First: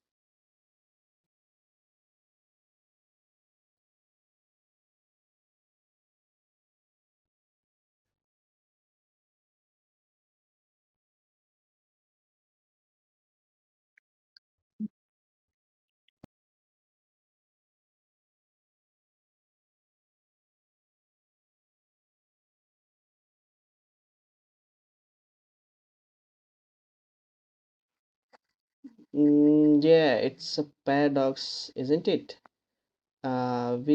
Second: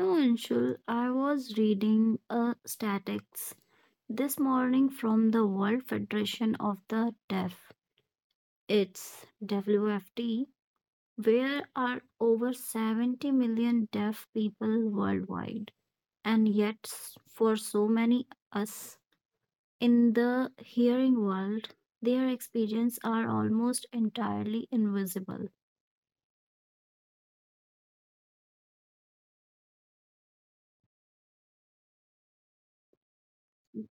know, Anshul, I was reading a statistics this morning from the World Federation of the Deaf. It's WFT, where are over 70 million deaf people worldwide. And yet, for so many us in the hearing world, their experiences are almost entirely invisible. Mm.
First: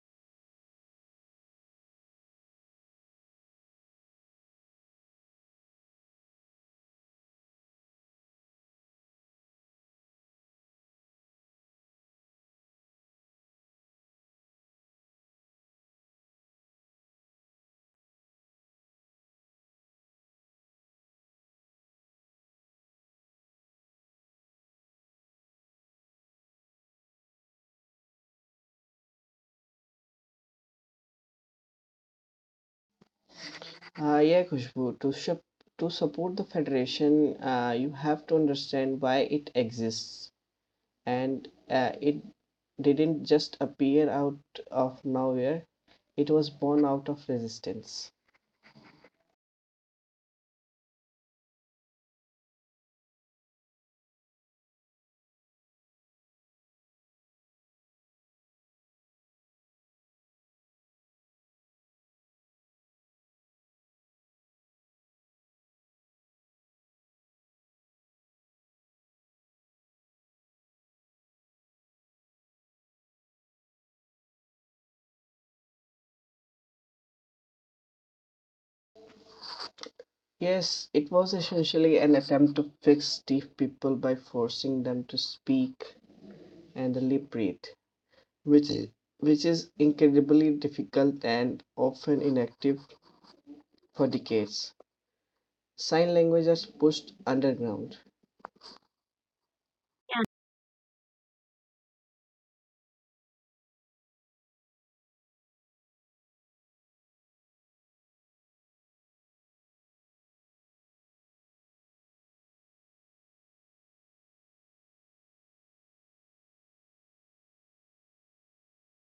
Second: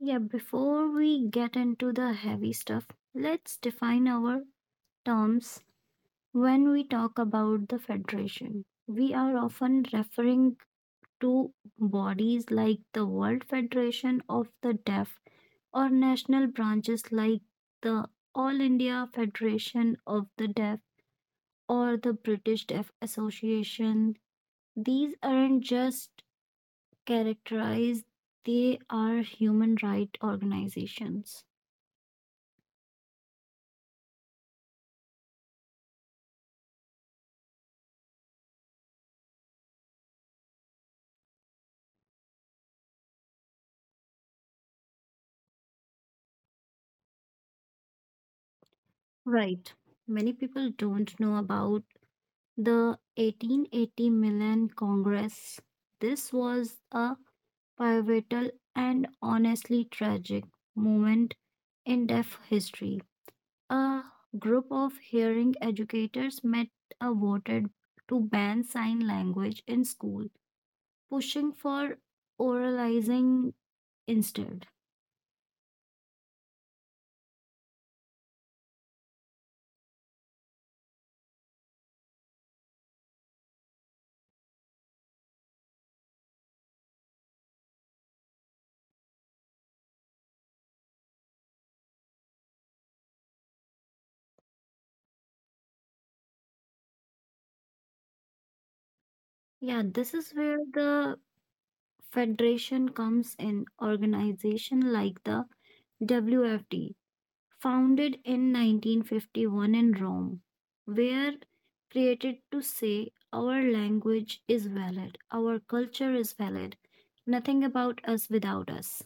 Yeah, before we get into the heavy stuff, let's define our terms when we talk about the Federation. We are often referring to bodies like the World Federation of the Deaf or national branches like the All India Federation of the Deaf or the British Deaf Association. These aren't just characterized, they are human rights organizations. Right. Many people don't know about the 1880 Milan Congress. This was a pivotal and honestly tragic moment in deaf history. A group of hearing educators met a voted to ban sign language in school, pushing for oralizing instead. Yeah, this is where the federation comes in. Organization like the WFT, founded in 1951 in Rome, were created to say our language is valid, our culture is valid, nothing about us without us.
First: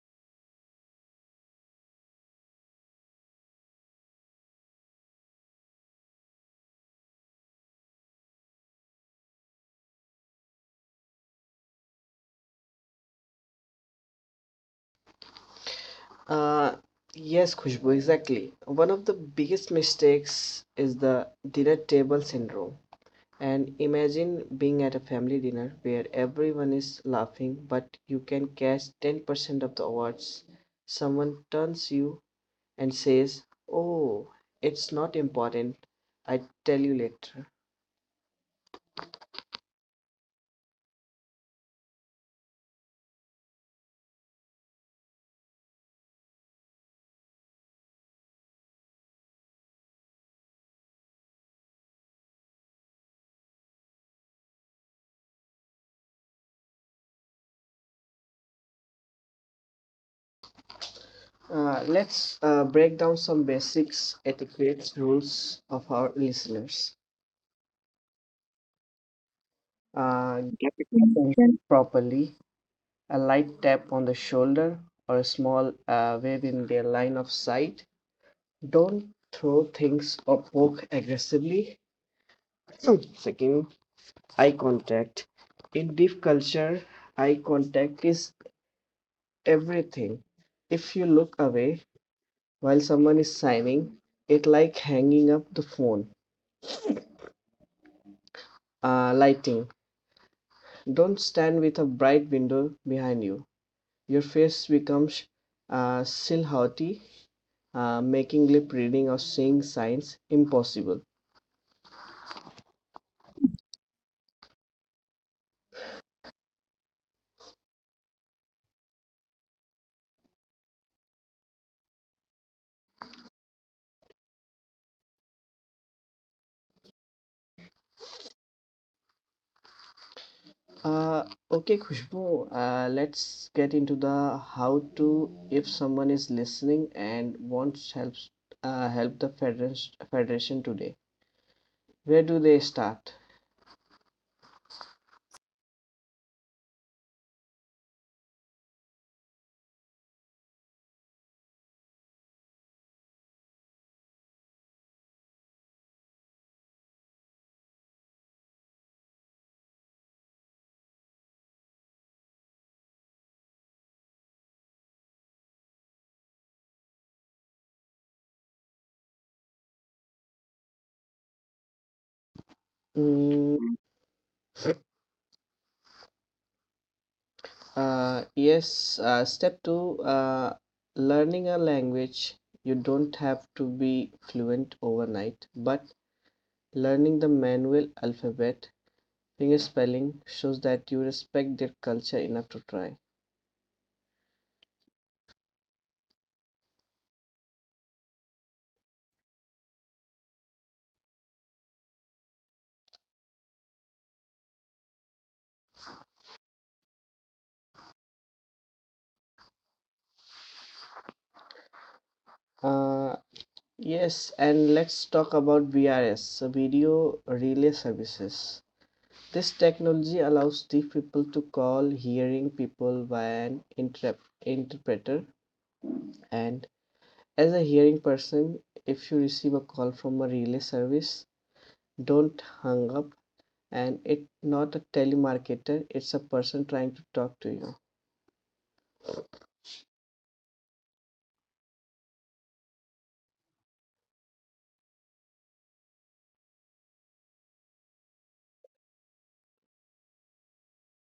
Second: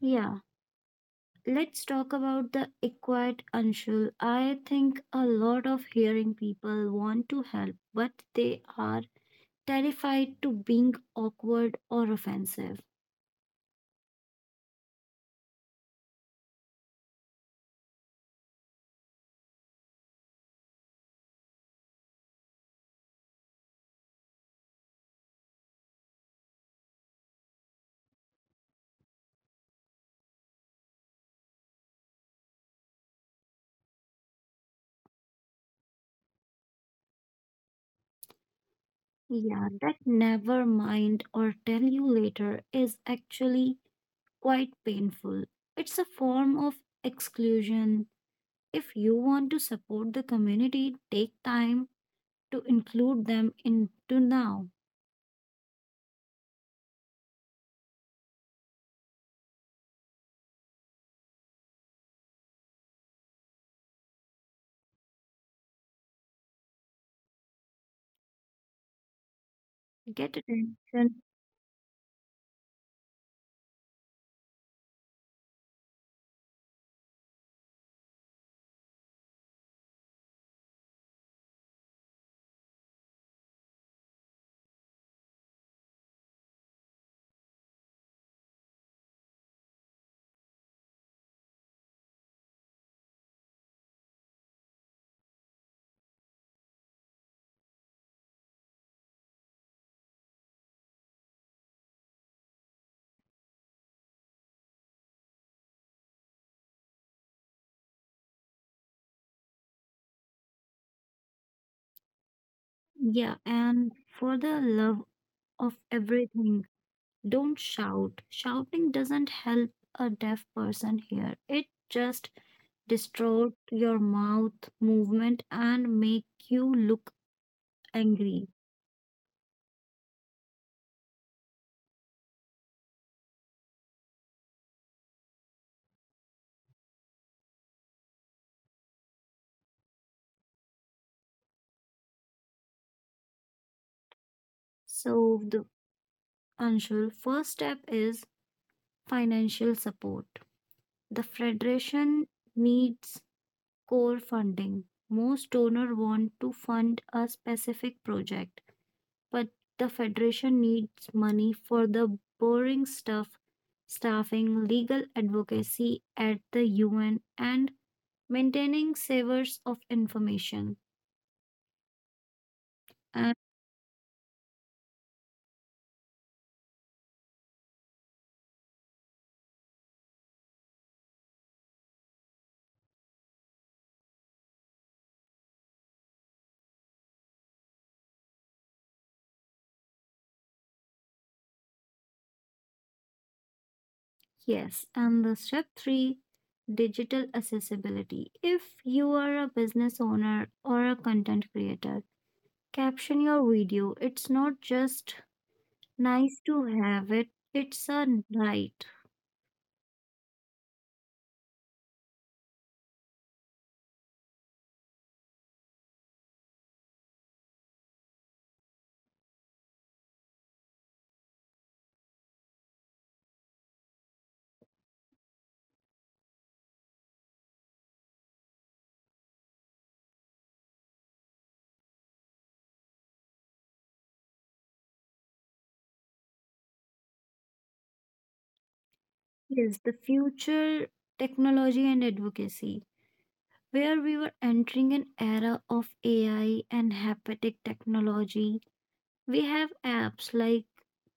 Yeah. Let's talk about the acquired Anshul. I think a lot of hearing people want to help, but they are terrified to being awkward or offensive. Yeah, that never mind or tell you later is actually quite painful. It's a form of exclusion. If you want to support the community, take time to include them into now. Get attention. Yeah, and for the love of everything, don't shout. Shouting doesn't help a deaf person hear. It just distorts your mouth movement and make you look angry. So the Anshul, first step is financial support. The federation needs core funding. Most donor want to fund a specific project but the Federation needs money for the boring stuff staffing, legal advocacy at the UN, and maintaining savers of information. And yes, and the step three digital accessibility. If you are a business owner or a content creator, caption your video. It's not just nice to have it, it's a right. Yes, the future technology and advocacy. Where we were entering an era of AI and hepatic technology. We have apps like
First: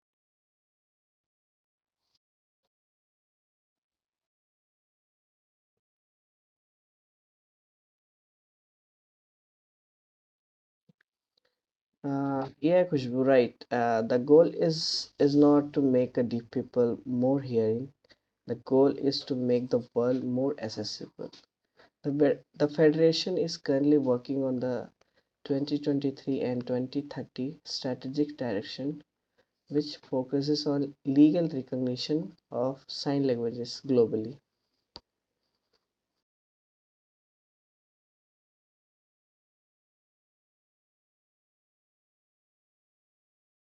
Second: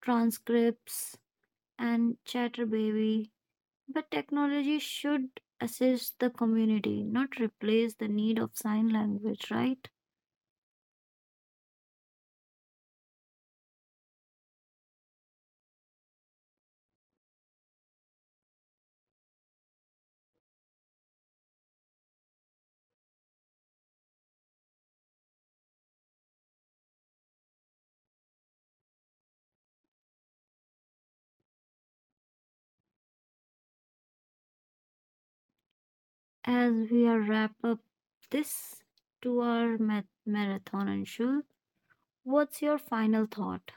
Transcripts and Chatterbaby, but technology should assist the community, not replace the need of sign language, right? As we are wrap up this 2 hour marathon, Anshul, what's your final thought?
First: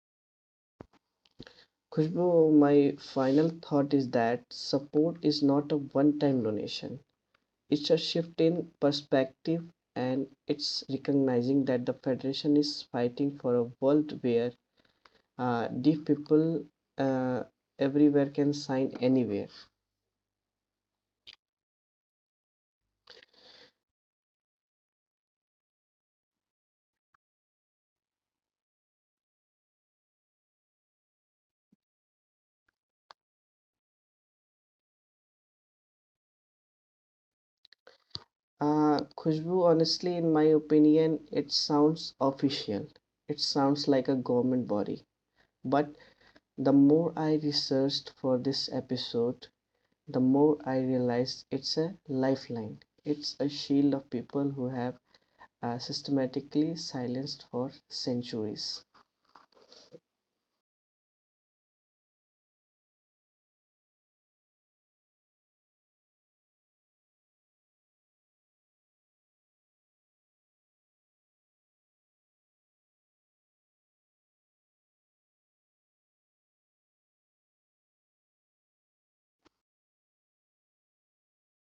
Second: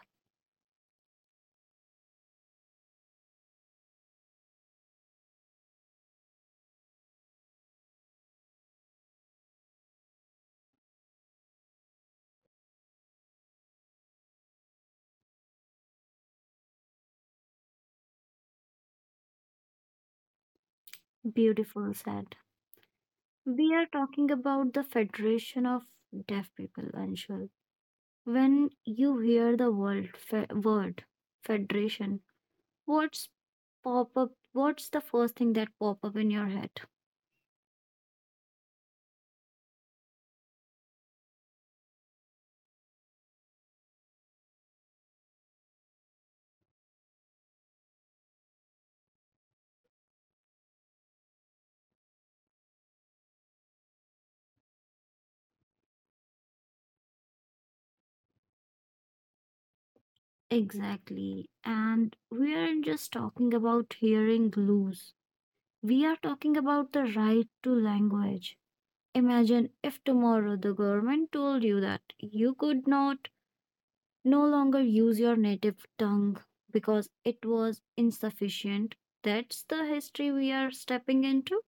Beautiful said. We are talking about the Federation of Deaf People, Anshul. When you hear the word federation, what's pop up? What's the first thing that pop up in your head? Exactly. And we aren't just talking about hearing glues. We are talking about the right to language. Imagine if tomorrow the government told you that you could not no longer use your native tongue because it was insufficient. That's the history we are stepping into.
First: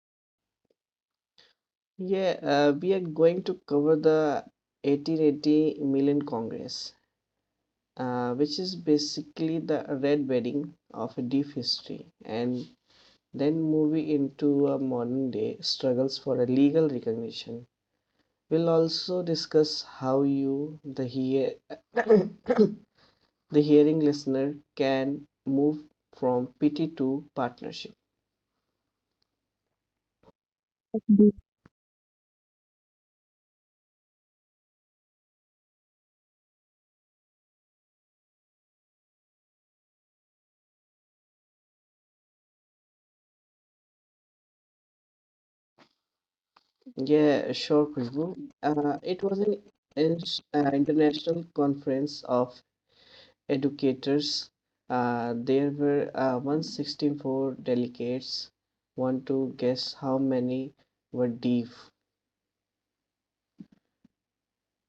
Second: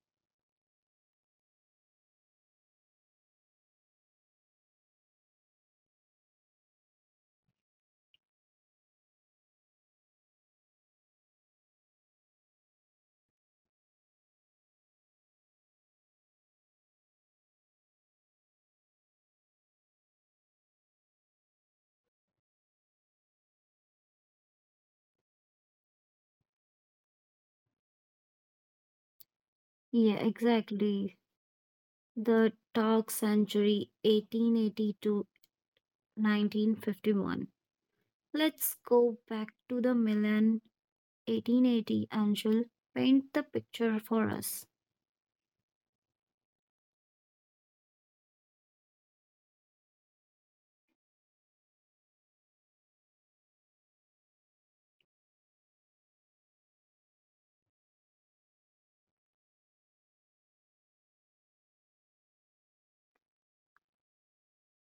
Yeah, exactly. The dark century 1880 to 1951. Let's go back to the Milan 1880 and she'll paint the picture for us.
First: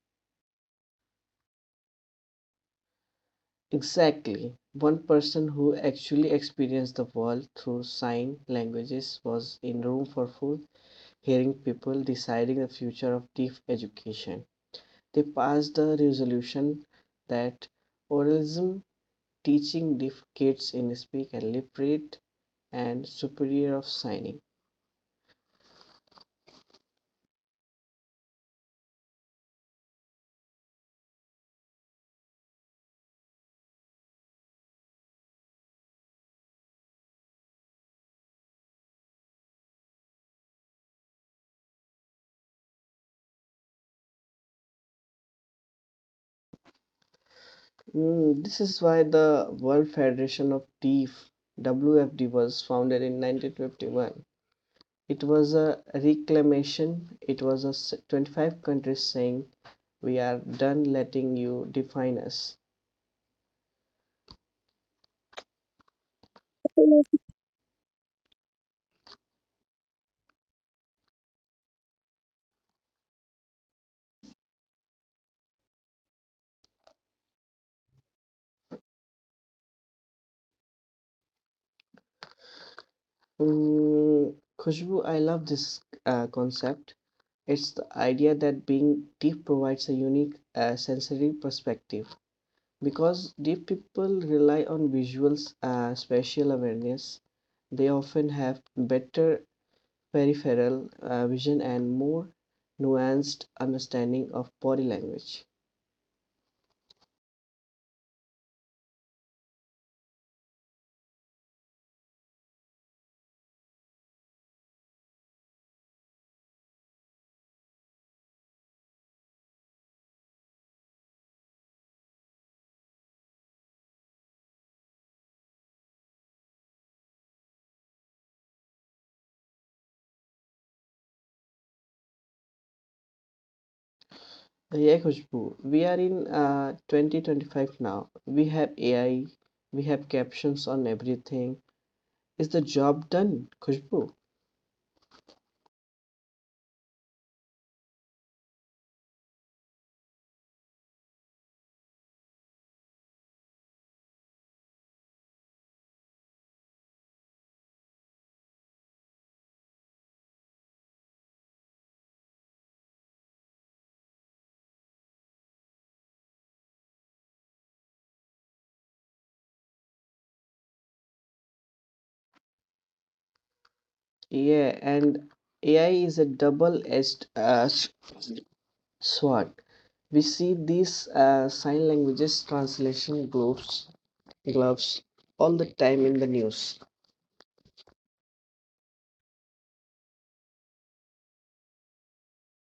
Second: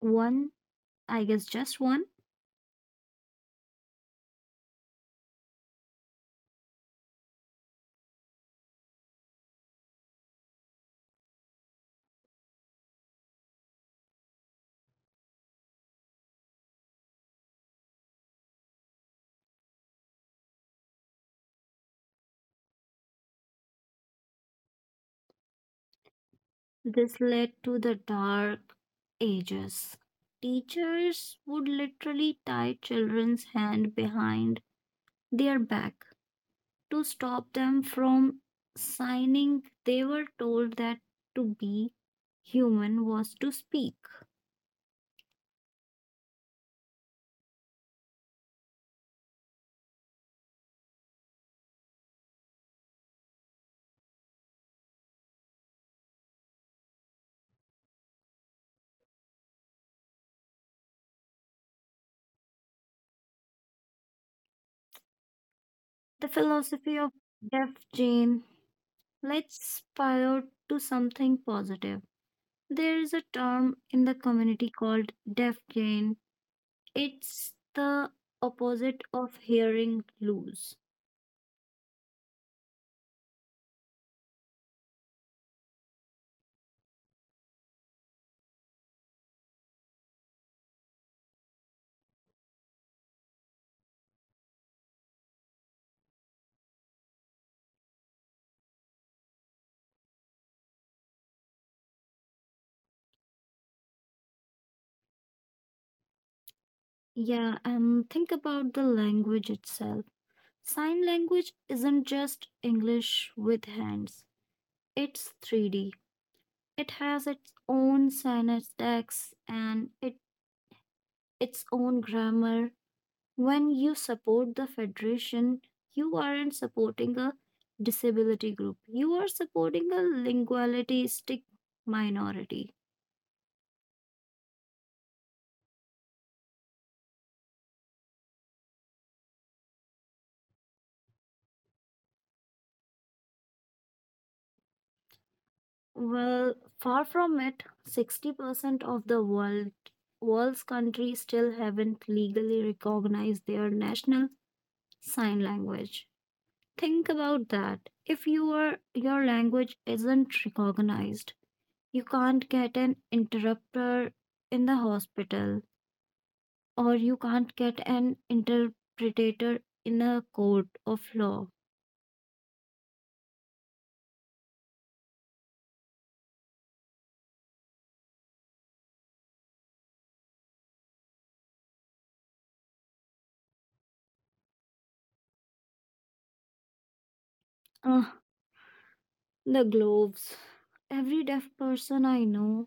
One, I guess just one. This led to the dark ages. Teachers would literally tie children's hand behind their back to stop them from signing. They were told that to be human was to speak. The philosophy of Def Jane, let's pivot to something positive. There is a term in the community called Def Jane. It's the opposite of hearing lose. Yeah, and think about the language itself. Sign language isn't just English with hands, it's 3D. It has its own syntax and it, its own grammar. When you support the federation, you aren't supporting a disability group. You are supporting a lingualistic minority. Well, far from it, 60% of the world's countries still haven't legally recognized their national sign language. Think about that. If you are, your language isn't recognized, you can't get an interpreter in the hospital or you can't get an interpreter in a court of law. Ah, the gloves. Every deaf person I know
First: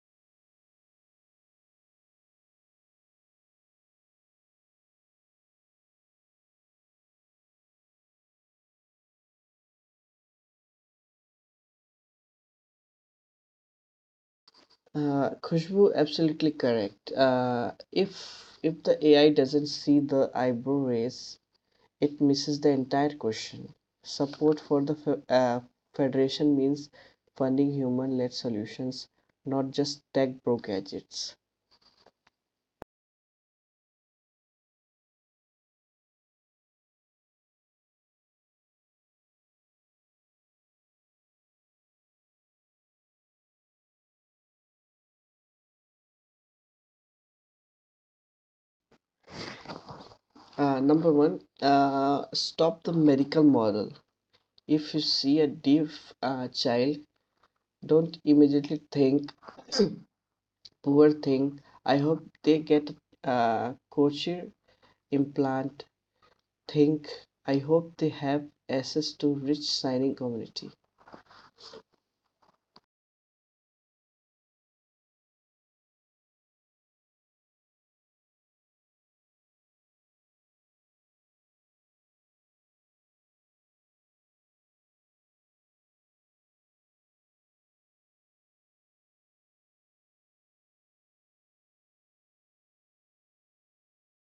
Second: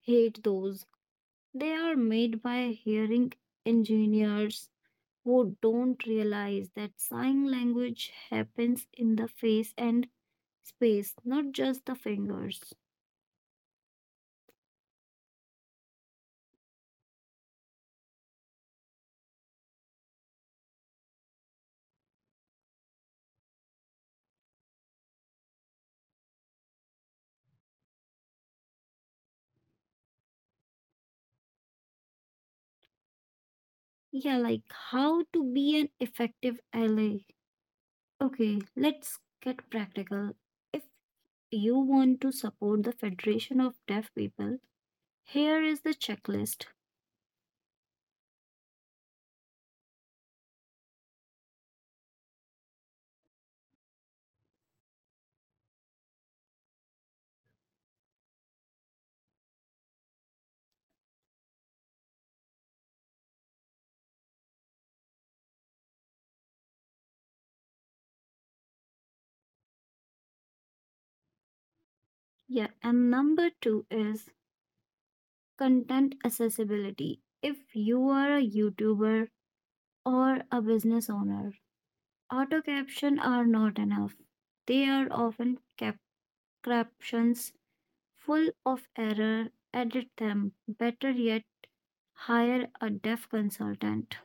hate those. They are made by hearing engineers who don't realize that sign language happens in the face and space, not just the fingers. Yeah, like how to be an effective ally. Okay, let's get practical. If you want to support the Federation of Deaf People, here is the checklist. Yeah, and number two is content accessibility. If you are a YouTuber or a business owner, auto caption are not enough. They are often captions full of error. Edit them. Better yet, hire a deaf consultant.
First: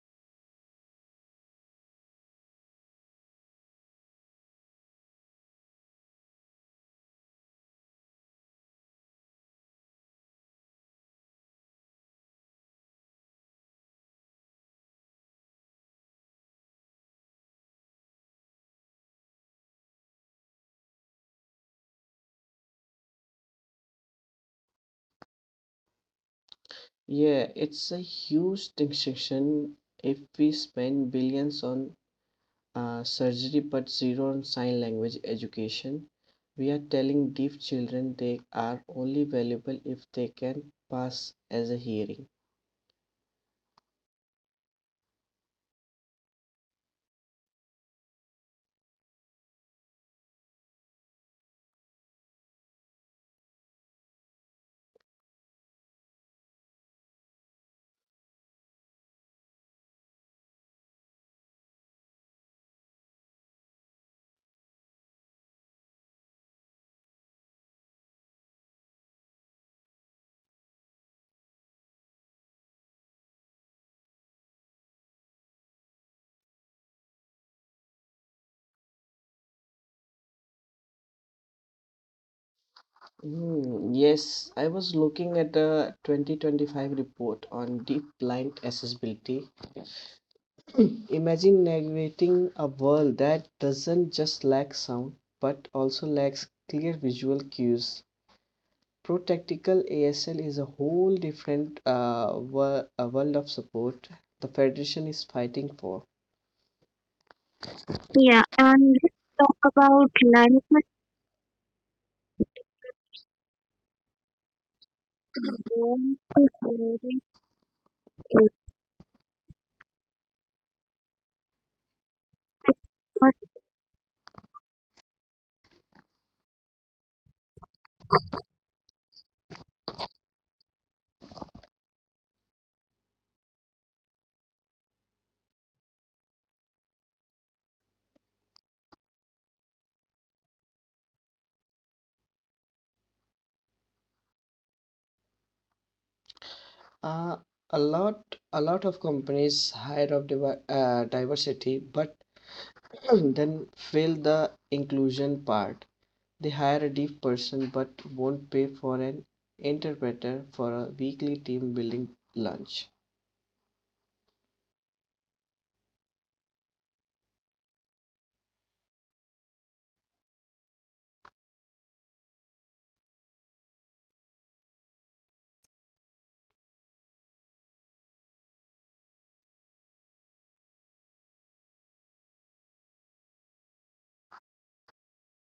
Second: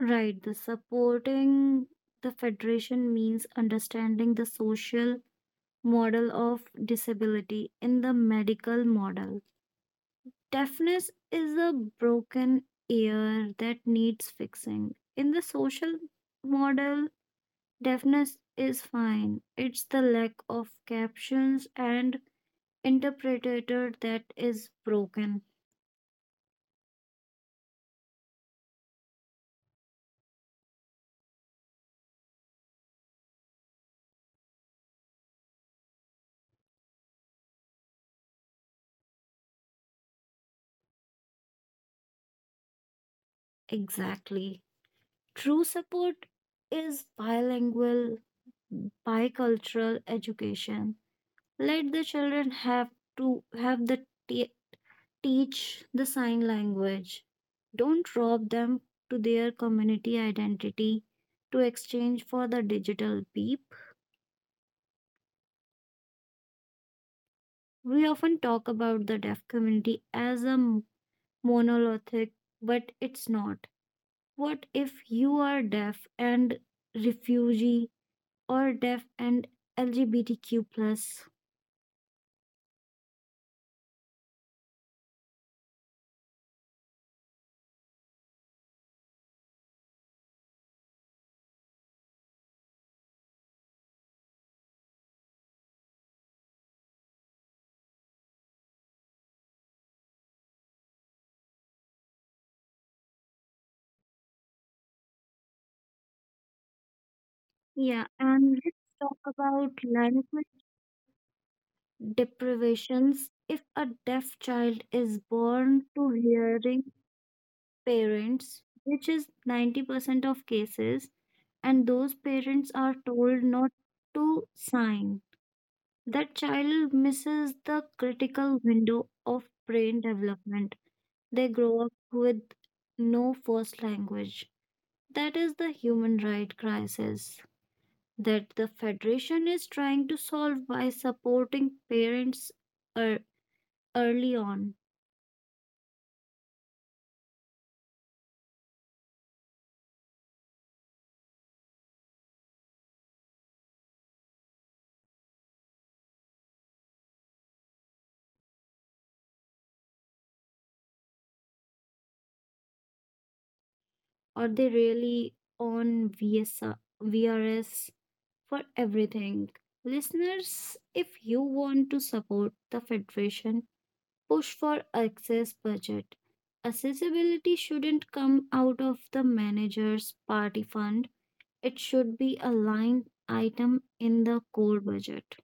Right, the supporting the federation means understanding the social model of disability in the medical model. Deafness is a broken ear that needs fixing. In the social model, deafness is fine. It's the lack of captions and interpreter that is broken. Exactly. True support is bilingual, bicultural education. Let the children have to have the t- teach the sign language. Don't rob them to their community identity to exchange for the digital beep. We often talk about the deaf community as a monolithic, but it's not. What if you are deaf and refugee or deaf and LGBTQ plus? Yeah, Yeah, and let's and let's talk talk about about language language deprivations. If a deaf child is born to norms to hearing parents, parents. which is 90% of cases, and those parents are told not to sign. That child misses the critical window of brain development. They grow up with no first language. That is the human right crisis that the Federation is trying to solve by supporting parents ear- early on, or they really on VSR, for everything. Listeners, if you want to support the Federation, push for access budget. Accessibility shouldn't come out of the manager's party fund, it should be a line item in the core budget.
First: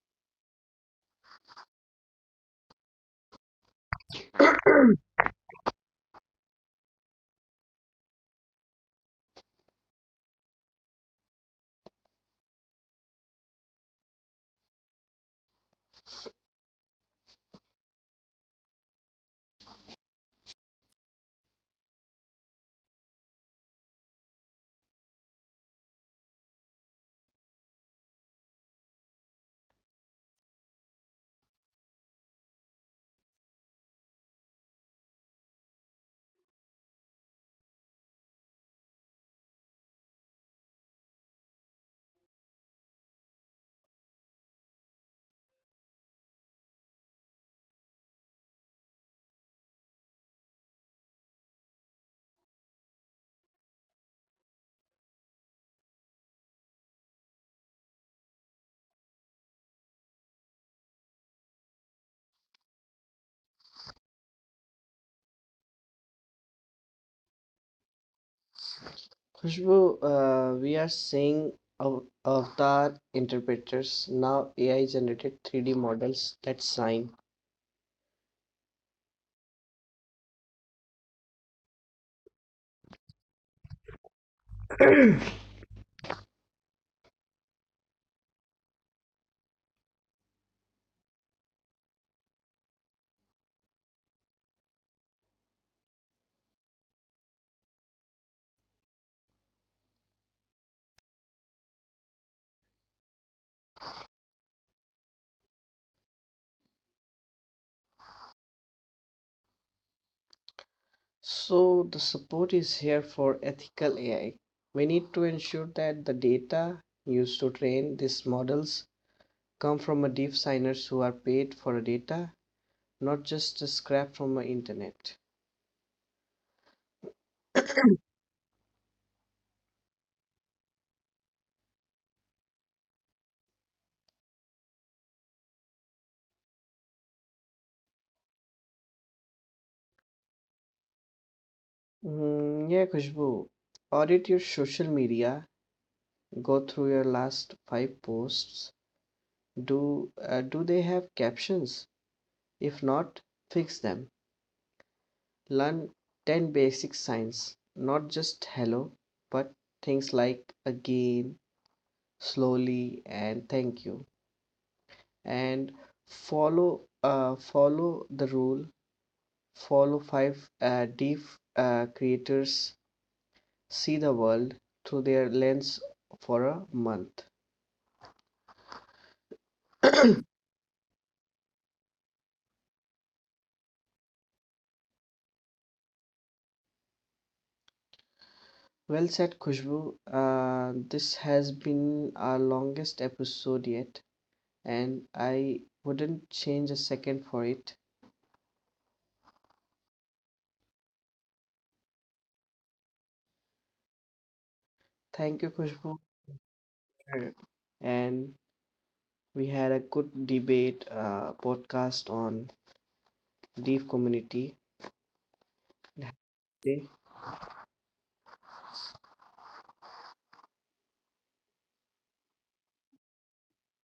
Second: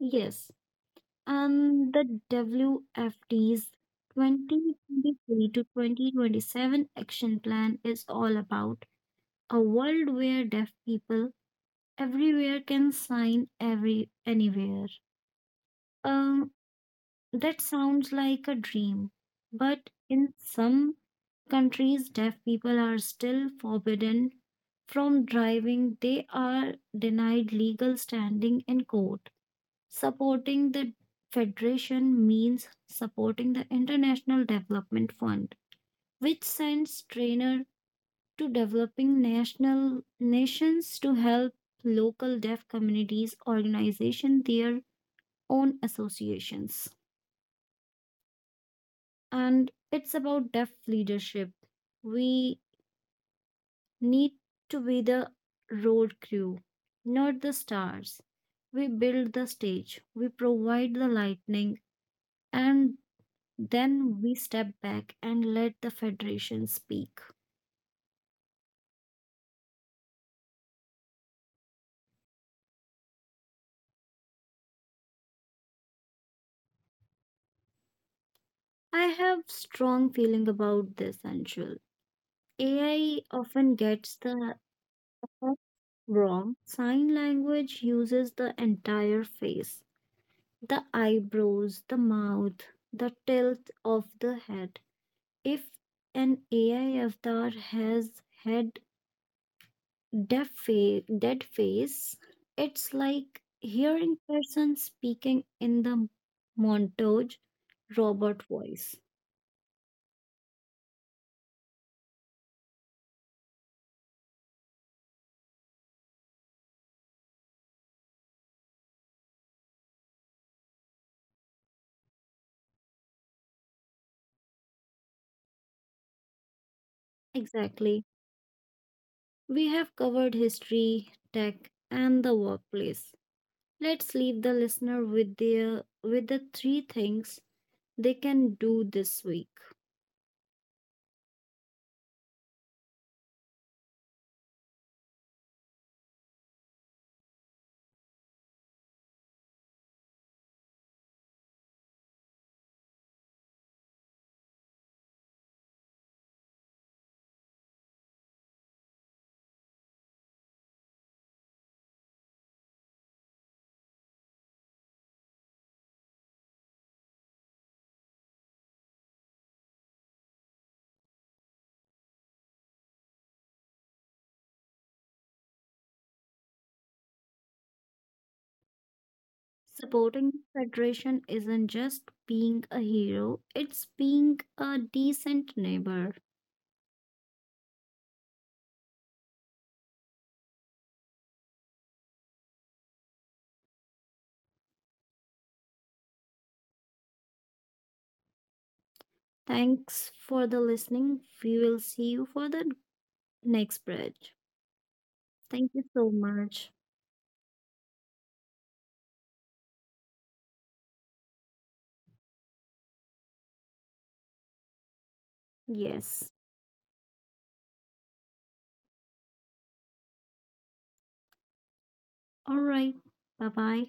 Yes, and the WFD's 2023 to 2027 action plan is all about a world where deaf people everywhere can sign every anywhere. Um, that sounds like a dream, but in some countries, deaf people are still forbidden from driving. They are denied legal standing in court. Supporting the federation means supporting the International Development Fund, which sends trainer to developing national nations to help local deaf communities organization their own associations and it's about deaf leadership. We need to be the road crew, not the stars. We build the stage, we provide the lightning and then we step back and let the federation speak. I have strong feeling about this angel. AI often gets the Correct wrong, sign language uses the entire face, the eyebrows, the mouth, the tilt of the head. If an AI avatar has had dead face, it's like hearing person speaking in the montage robot voice. Exactly. We have covered history, tech, and the workplace. Let's leave the listener with the three things they can do this week. Supporting the Federation isn't just being a hero, it's being a decent neighbor. Thanks for the listening. We will see you for the next bridge. Thank you so much. Yes. All right. Bye bye.